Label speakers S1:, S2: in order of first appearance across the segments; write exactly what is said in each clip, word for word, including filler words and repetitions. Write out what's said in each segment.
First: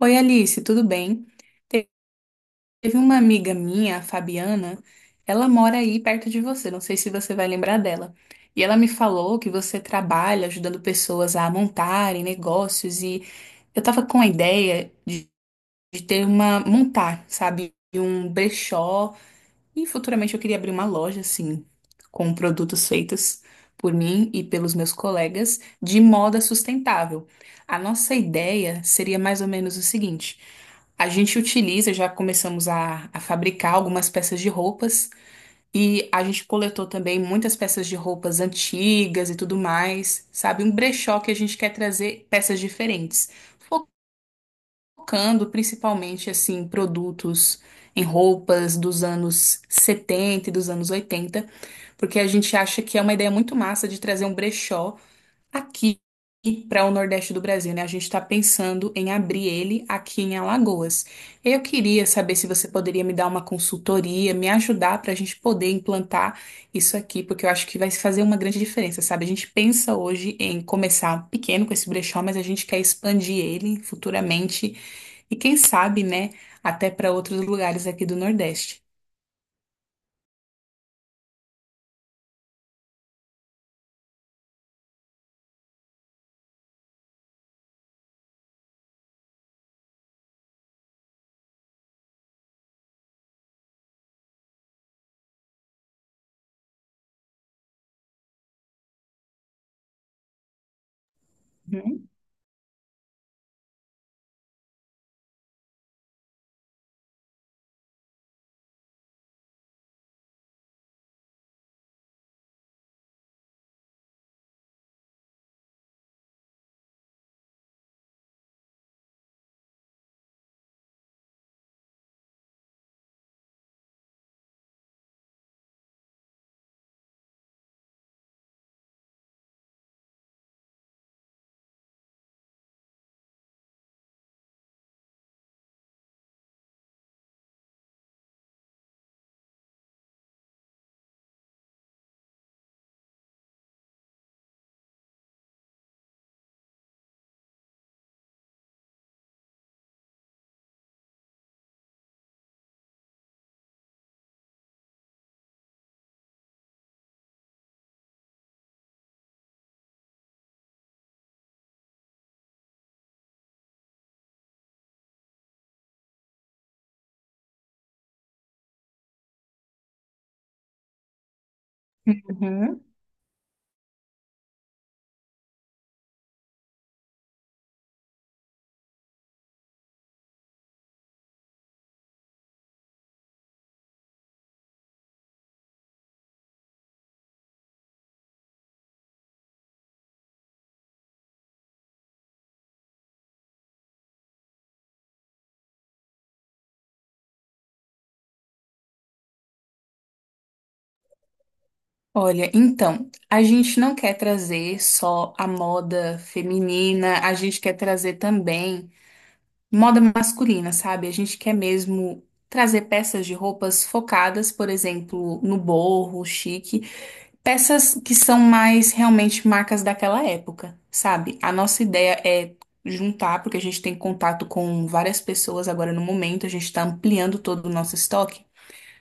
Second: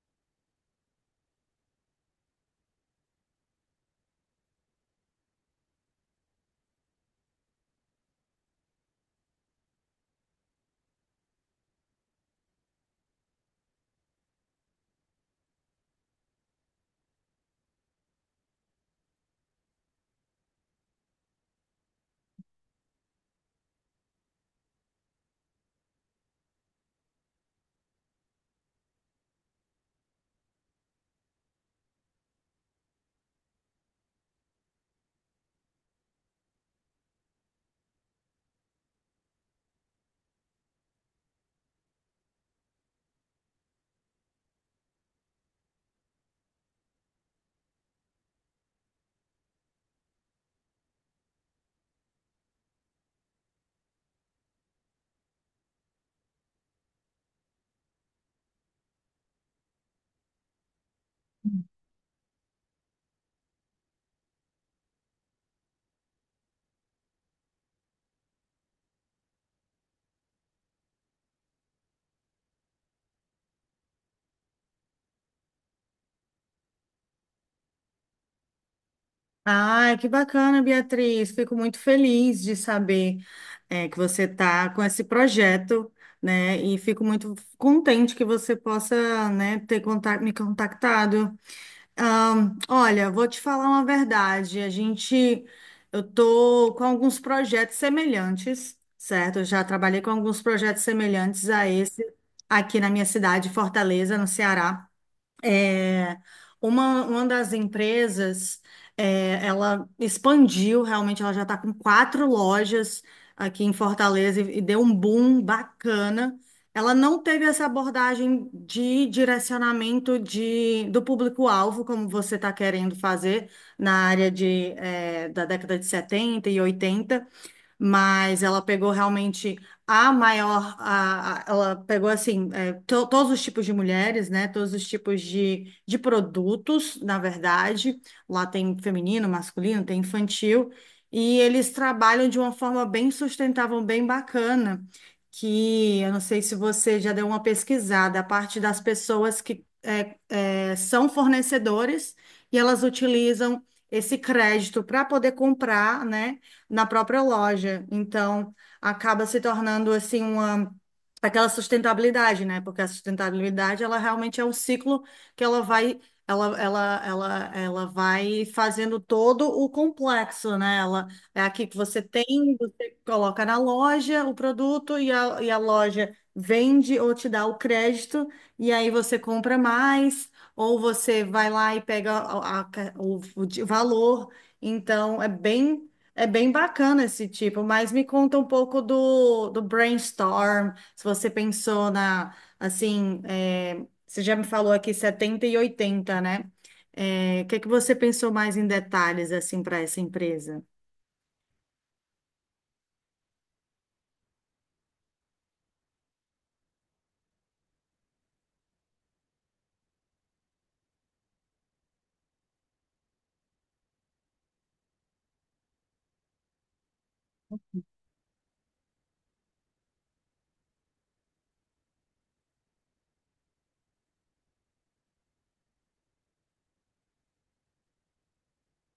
S1: Oi, Alice, tudo bem? Te- Teve uma amiga minha, a Fabiana, ela mora aí perto de você, não sei se você vai lembrar dela. E ela me falou que você trabalha ajudando pessoas a montarem negócios e eu tava com a ideia de, de ter uma, montar, sabe, um brechó e futuramente eu queria abrir uma loja, assim, com produtos feitos por mim e pelos meus colegas de moda sustentável. A nossa ideia seria mais ou menos o seguinte: a gente utiliza, já começamos a, a fabricar algumas peças de roupas e a gente coletou também muitas peças de roupas antigas e tudo mais, sabe? Um brechó que a gente quer trazer peças diferentes, focando principalmente assim em produtos, em roupas dos anos setenta e dos anos oitenta, porque a gente acha que é uma ideia muito massa de trazer um brechó aqui para o Nordeste do Brasil, né? A gente está pensando em abrir ele aqui em Alagoas. Eu queria saber se você poderia me dar uma consultoria, me ajudar para a gente poder implantar isso aqui, porque eu acho que vai fazer uma grande diferença, sabe? A gente pensa hoje em começar pequeno com esse brechó, mas a gente quer expandir ele futuramente e quem sabe, né, até para outros lugares aqui do Nordeste.
S2: Ai, que bacana, Beatriz. Fico muito feliz de saber é, que você está com esse projeto, né? E fico muito contente que você possa, né, ter contato, me contactado. Ahn, olha, vou te falar uma verdade. A gente, eu tô com alguns projetos semelhantes, certo? Eu já trabalhei com alguns projetos semelhantes a esse
S1: Uhum.
S2: aqui na minha cidade, Fortaleza, no Ceará. É, uma, uma das empresas, é, ela expandiu realmente, ela já está com quatro lojas aqui em Fortaleza e, e deu um boom bacana. Ela não teve essa abordagem de direcionamento de, do público-alvo, como você está querendo fazer na área de, é, da década de setenta e oitenta, mas ela pegou realmente a maior, a, a- ela pegou assim, é, to- todos os tipos de mulheres, né? Todos os tipos de, de produtos, na verdade. Lá tem feminino, masculino, tem infantil, e eles trabalham de uma forma bem sustentável, bem bacana. Que eu não sei se você já deu uma pesquisada, a parte das pessoas que. é, eh, são fornecedores e elas utilizam esse crédito para poder comprar, né, na própria loja. Então, acaba se tornando assim uma aquela sustentabilidade, né? Porque a sustentabilidade ela realmente é um ciclo que ela vai Ela, ela, ela, ela vai fazendo todo o complexo, né? Ela é aqui que você tem,
S1: Uhum.
S2: você coloca na loja o produto e a, e a loja vende ou te dá o crédito, e aí você compra mais, ou você vai lá e pega a- a ca- o, o de valor. Então, é bem, é bem bacana esse tipo. Mas me conta um pouco do, do brainstorm. Se você pensou na, assim, é, você já me falou aqui setenta e oitenta, né? É, o que que você pensou mais em detalhes, assim, para essa empresa?
S1: Olha, então, a gente não quer trazer só a moda feminina, a gente quer trazer também moda masculina, sabe? A gente quer mesmo trazer peças de roupas focadas, por exemplo, no boho, chique, peças que são mais realmente marcas daquela época, sabe? A nossa ideia é juntar, porque a gente tem contato com várias pessoas agora no momento, a gente está ampliando todo o nosso estoque.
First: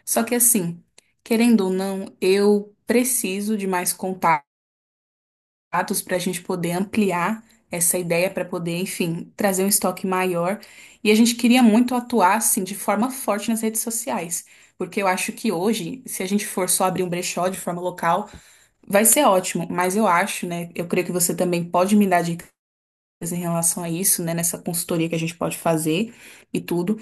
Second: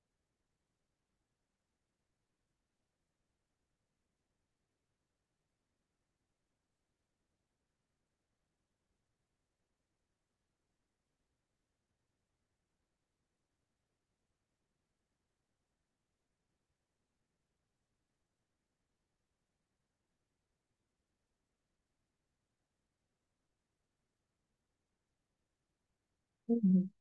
S1: Só que assim, querendo ou não, eu preciso de mais contatos para a gente poder ampliar essa ideia, para poder, enfim, trazer um estoque maior. E a gente queria muito atuar, assim, de forma forte nas redes sociais, porque eu acho que hoje, se a gente for só abrir um brechó de forma local, vai ser ótimo, mas eu acho, né? Eu creio que você também pode me dar dicas em relação a isso, né? Nessa consultoria que a gente pode fazer e
S2: Uhum.
S1: tudo.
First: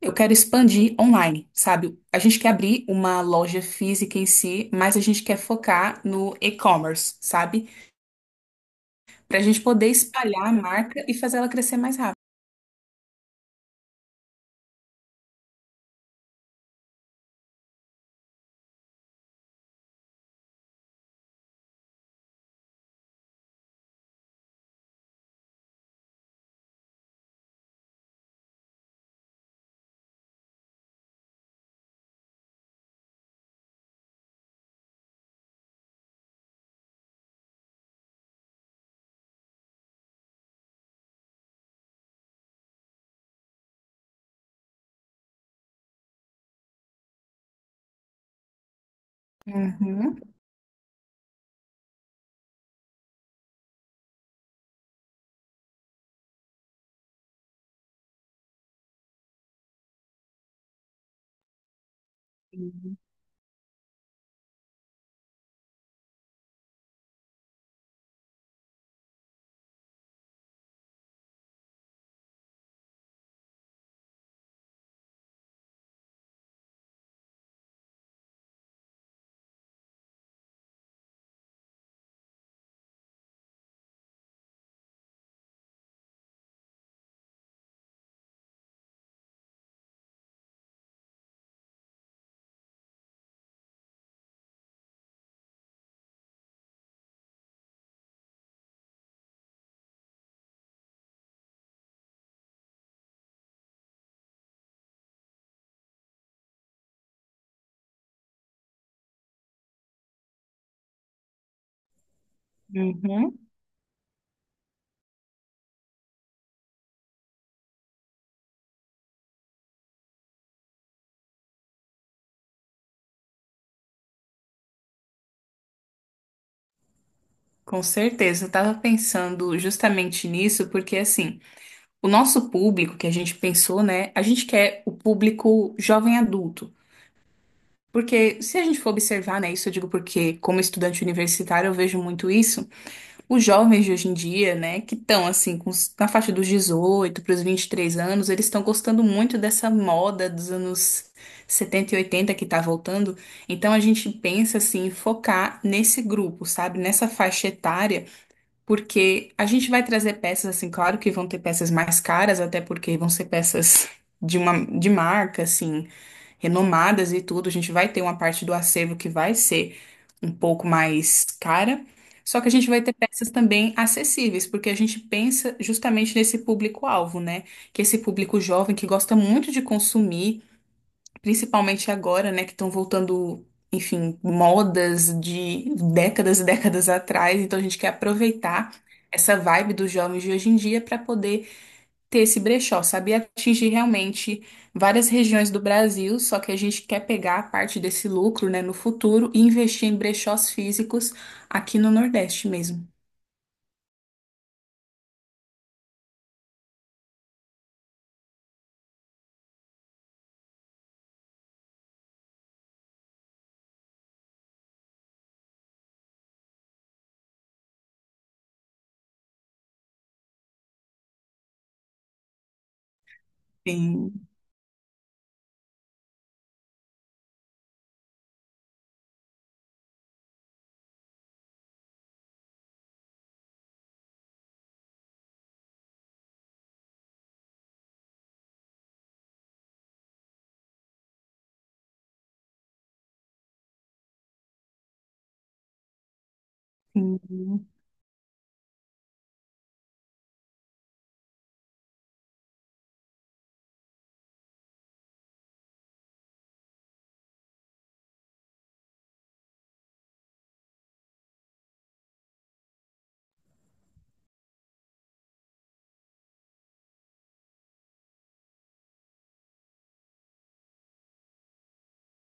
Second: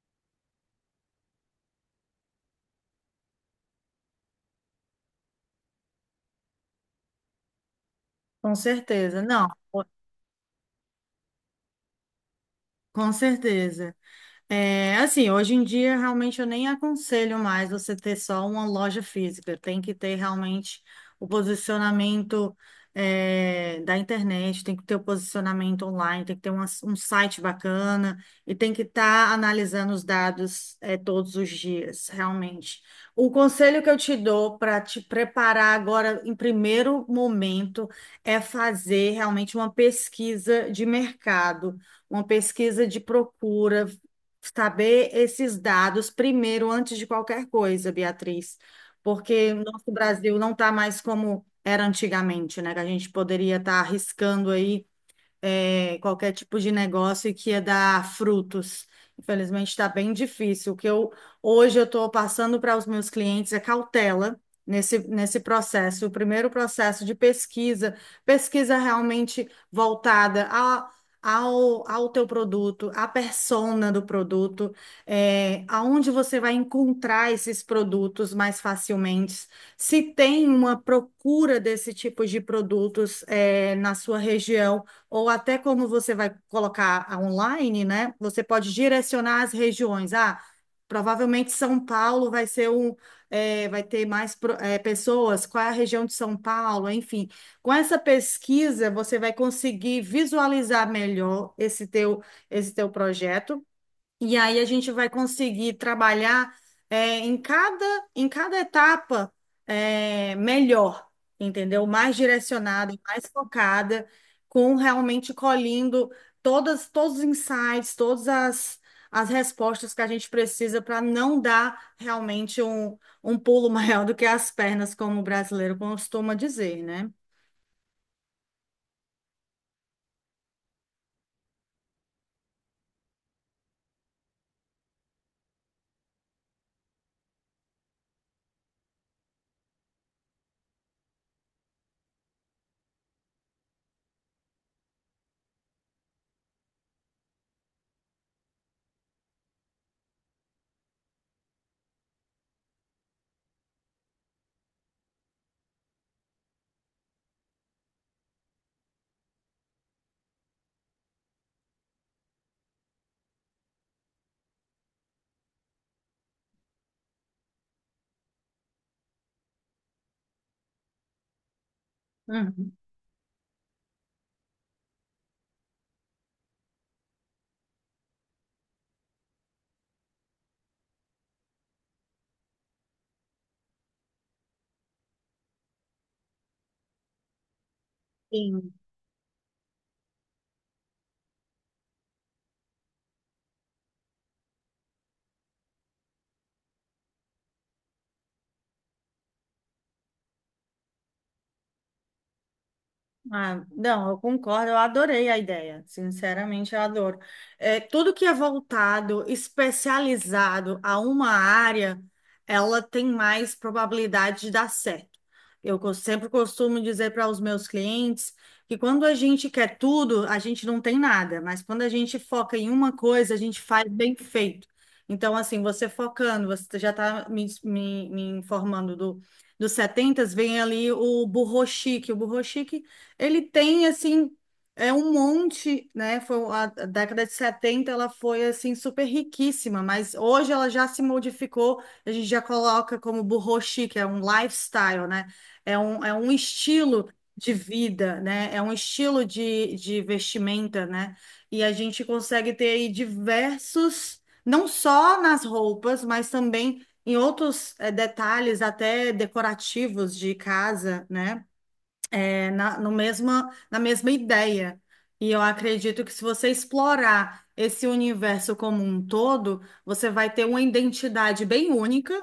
S1: Eu quero expandir online, sabe? A gente quer abrir uma loja física em si, mas a gente quer focar no e-commerce, sabe?
S2: Com certeza.
S1: Para a
S2: Não,
S1: gente poder espalhar a marca e fazer ela crescer mais rápido.
S2: com certeza. É, assim, hoje em dia realmente eu nem aconselho mais você ter só uma loja física. Tem que ter realmente o posicionamento é, da internet, tem que ter o posicionamento online, tem que ter uma- um site bacana e tem que estar analisando os dados é, todos os dias, realmente. O conselho que eu te dou para te preparar agora em primeiro momento é fazer realmente uma pesquisa de mercado, uma pesquisa de procura, saber esses dados primeiro, antes de qualquer coisa, Beatriz, porque o nosso
S1: Uhum.
S2: Brasil não está mais como era antigamente, né? Que a gente poderia estar arriscando aí é, qualquer tipo de negócio que ia dar frutos. Infelizmente, está bem difícil. O que eu hoje eu estou passando para os meus clientes é cautela nesse, nesse processo. O primeiro processo de pesquisa, pesquisa realmente voltada a- Ao, ao teu produto, à persona do produto, é, aonde você vai encontrar esses produtos mais facilmente, se tem uma procura desse tipo de produtos, é, na sua região, ou até como você vai colocar online, né? Você pode direcionar as regiões. Ah, provavelmente São Paulo vai ser um, é, vai ter mais pro- é, pessoas. Qual é a região de São Paulo? Enfim, com essa pesquisa você vai conseguir visualizar melhor esse teu, esse teu projeto. E aí a gente vai conseguir trabalhar é, em cada, em cada etapa é, melhor, entendeu? Mais direcionada, mais
S1: Uhum.
S2: focada, com realmente colhendo todas, todos os insights, todas as, as respostas que a gente precisa para não dar realmente um, um pulo maior do que as pernas, como o brasileiro costuma dizer, né?
S1: Com certeza, eu tava pensando justamente nisso, porque assim. O nosso público que a gente pensou, né? A gente quer o público jovem adulto. Porque se a gente for observar, né, isso eu digo porque, como estudante universitário, eu vejo muito isso. Os jovens de hoje em dia, né, que estão assim, com os- na faixa dos dezoito para os vinte e três anos, eles estão gostando muito dessa moda dos anos setenta e oitenta que tá voltando. Então a gente pensa assim, em focar nesse grupo, sabe? Nessa faixa etária, porque a gente vai trazer peças assim, claro que vão ter peças mais caras, até porque vão ser peças de uma de marca assim, renomadas e tudo. A gente vai ter uma parte do acervo que vai ser um pouco mais cara. Só que a gente
S2: Uhum.
S1: vai ter peças também acessíveis, porque a gente pensa justamente nesse público-alvo, né? Que é esse público jovem que gosta muito de consumir, principalmente agora, né, que estão voltando, enfim, modas de décadas e décadas atrás. Então a gente quer aproveitar
S2: Sim.
S1: essa vibe dos jovens de hoje em dia para poder ter esse brechó, sabe? E atingir realmente várias regiões do Brasil. Só que a gente quer pegar a parte desse lucro, né, no futuro e investir em brechós físicos aqui no Nordeste mesmo.
S2: Ah, não, eu concordo, eu adorei a ideia, sinceramente eu adoro. É, tudo que é voltado, especializado a uma área, ela tem mais probabilidade de dar certo. Eu co- sempre costumo dizer para os meus clientes que quando a gente quer tudo, a gente não tem nada, mas quando a gente foca em uma coisa, a gente faz bem
S1: Sim,
S2: feito. Então, assim, você focando, você já está me, me me informando do dos setenta, vem ali o burro chique. O burro ele tem, assim, é um monte, né? Foi a a década de setenta. Ela foi, assim, super riquíssima, mas hoje ela já se modificou, a gente já coloca como burro chic, é um lifestyle, né? É um, é um estilo de
S1: sim,
S2: vida, né? É um estilo de, de vestimenta, né? E a gente consegue ter aí diversos, não só nas roupas, mas também em outros, eh, detalhes até decorativos de casa, né? é, na, no mesma, na mesma ideia. E eu acredito que se você explorar esse universo como um todo, você vai ter uma identidade bem única,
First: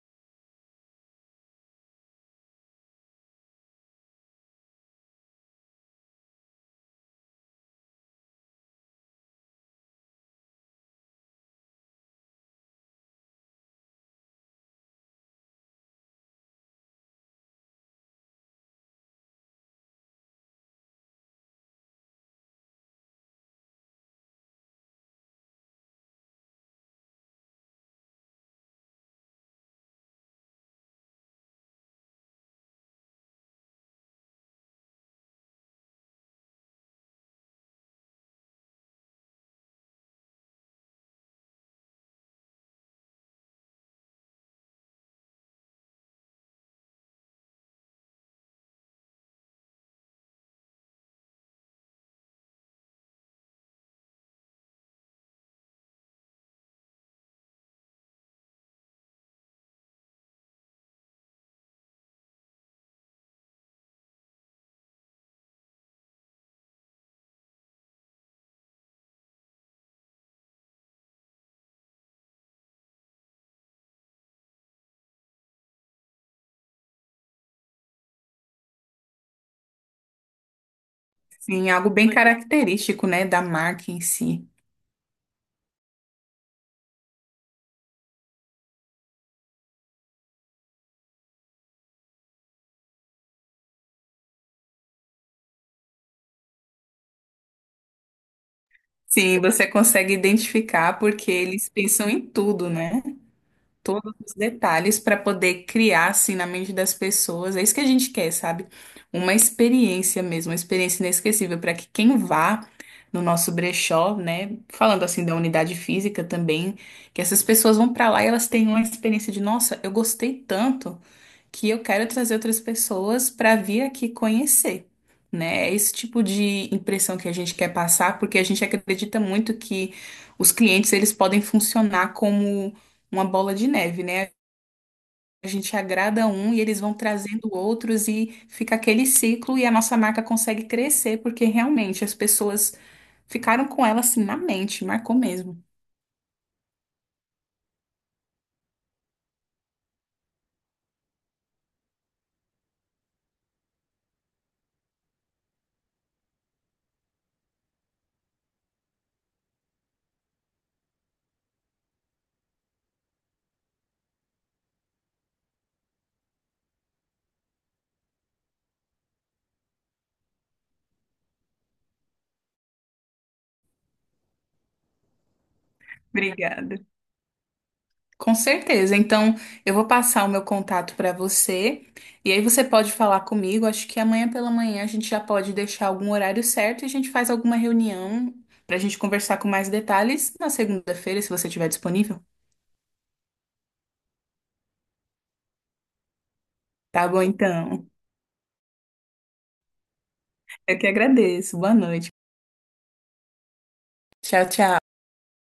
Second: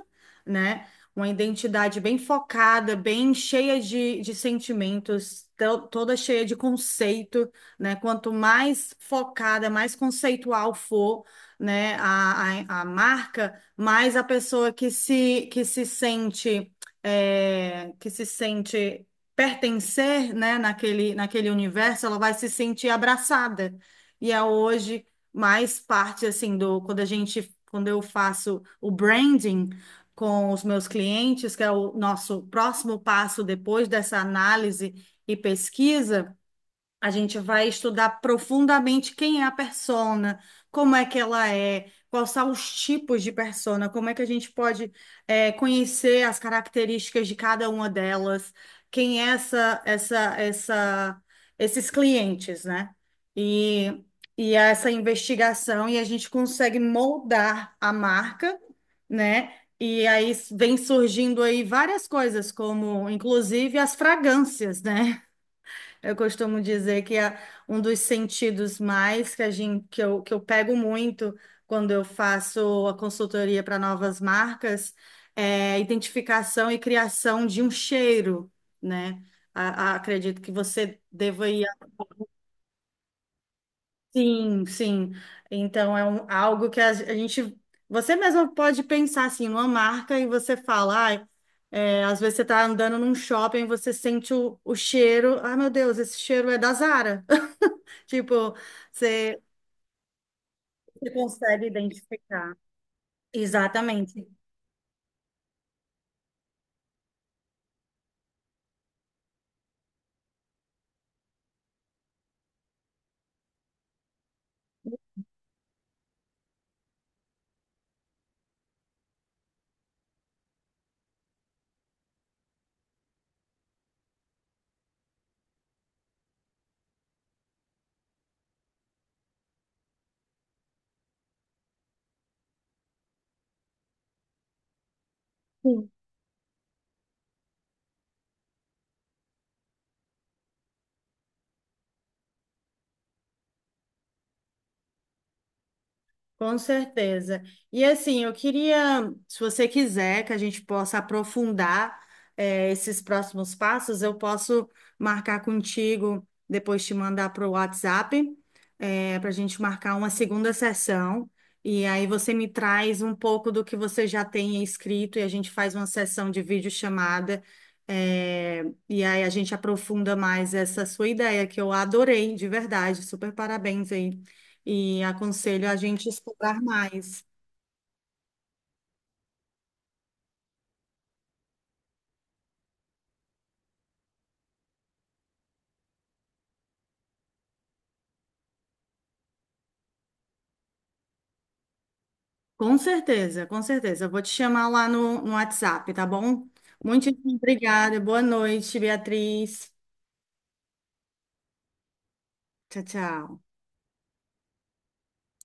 S2: né? Uma identidade bem focada, bem cheia de, de sentimentos, to- toda cheia de conceito, né? Quanto mais focada, mais conceitual for, né, a, a, a marca, mais a pessoa que se, que se sente é, que se sente pertencer, né, naquele, naquele universo, ela vai se sentir abraçada. E é hoje mais parte assim do quando a gente, quando eu faço o branding com os meus clientes, que é o nosso próximo passo depois dessa análise e pesquisa. A gente vai estudar profundamente quem é a persona, como é que ela é, quais são os tipos de persona, como é que a gente pode eh, conhecer as características de cada uma delas, quem é essa, essa, essa, esses clientes, né? E, e essa investigação, e a gente consegue moldar a marca, né? E aí vem surgindo aí várias coisas, como inclusive as fragrâncias, né? Eu costumo dizer que é um dos sentidos mais que a gente, que eu, que eu pego muito quando eu faço a consultoria para novas marcas é a identificação e criação de um cheiro, né? A- a- acredito que você deva ir
S1: sim, algo bem característico, né, da marca em si.
S2: assim, sim. Então é um- algo que a, a gente, você mesmo pode pensar assim, numa marca, e você fala, "Ai, é, às vezes você está andando num shopping, você sente o, o cheiro, ah, meu Deus, esse cheiro é da Zara." Tipo,
S1: Sim,
S2: você,
S1: você consegue identificar
S2: você
S1: porque
S2: consegue
S1: eles pensam em
S2: identificar.
S1: tudo, né? Todos
S2: Exatamente.
S1: os detalhes para poder criar assim na mente das pessoas. É isso que a gente quer, sabe? Uma experiência mesmo, uma experiência inesquecível para que quem vá no nosso brechó, né? Falando assim da unidade física também, que essas pessoas vão para lá e elas tenham uma experiência de, nossa, eu gostei tanto que eu quero trazer outras pessoas para vir aqui conhecer, né? É esse tipo de impressão que a gente quer passar, porque a gente acredita muito que os clientes eles podem funcionar como uma bola de neve, né? A gente
S2: Sim.
S1: agrada um e eles vão trazendo outros e fica aquele ciclo e a nossa marca consegue crescer, porque realmente as pessoas ficaram com ela assim na mente, marcou mesmo.
S2: Com certeza. E assim, eu queria, se você quiser, que a gente possa aprofundar, eh, esses próximos passos. Eu posso marcar contigo, depois te mandar para o WhatsApp, para a gente marcar uma segunda sessão. E aí você me traz um pouco do que você já tem escrito e a gente faz uma sessão de videochamada. eh, e aí a gente aprofunda mais essa sua ideia, que eu adorei, de verdade. Super parabéns aí, e aconselho a gente explorar
S1: Obrigada.
S2: mais.
S1: Com certeza. Então, eu vou passar o meu contato para você e aí você pode falar comigo. Acho que amanhã pela manhã a gente já pode deixar algum horário certo e a gente faz alguma reunião para a gente conversar com mais detalhes na segunda-feira, se você estiver disponível.
S2: Com certeza, com certeza. Eu vou te chamar lá no, no WhatsApp, tá bom?
S1: Tá
S2: Muito
S1: bom, então.
S2: obrigada. Boa noite, Beatriz.
S1: Eu que agradeço. Boa noite.
S2: Tchau, tchau.
S1: Tchau, tchau.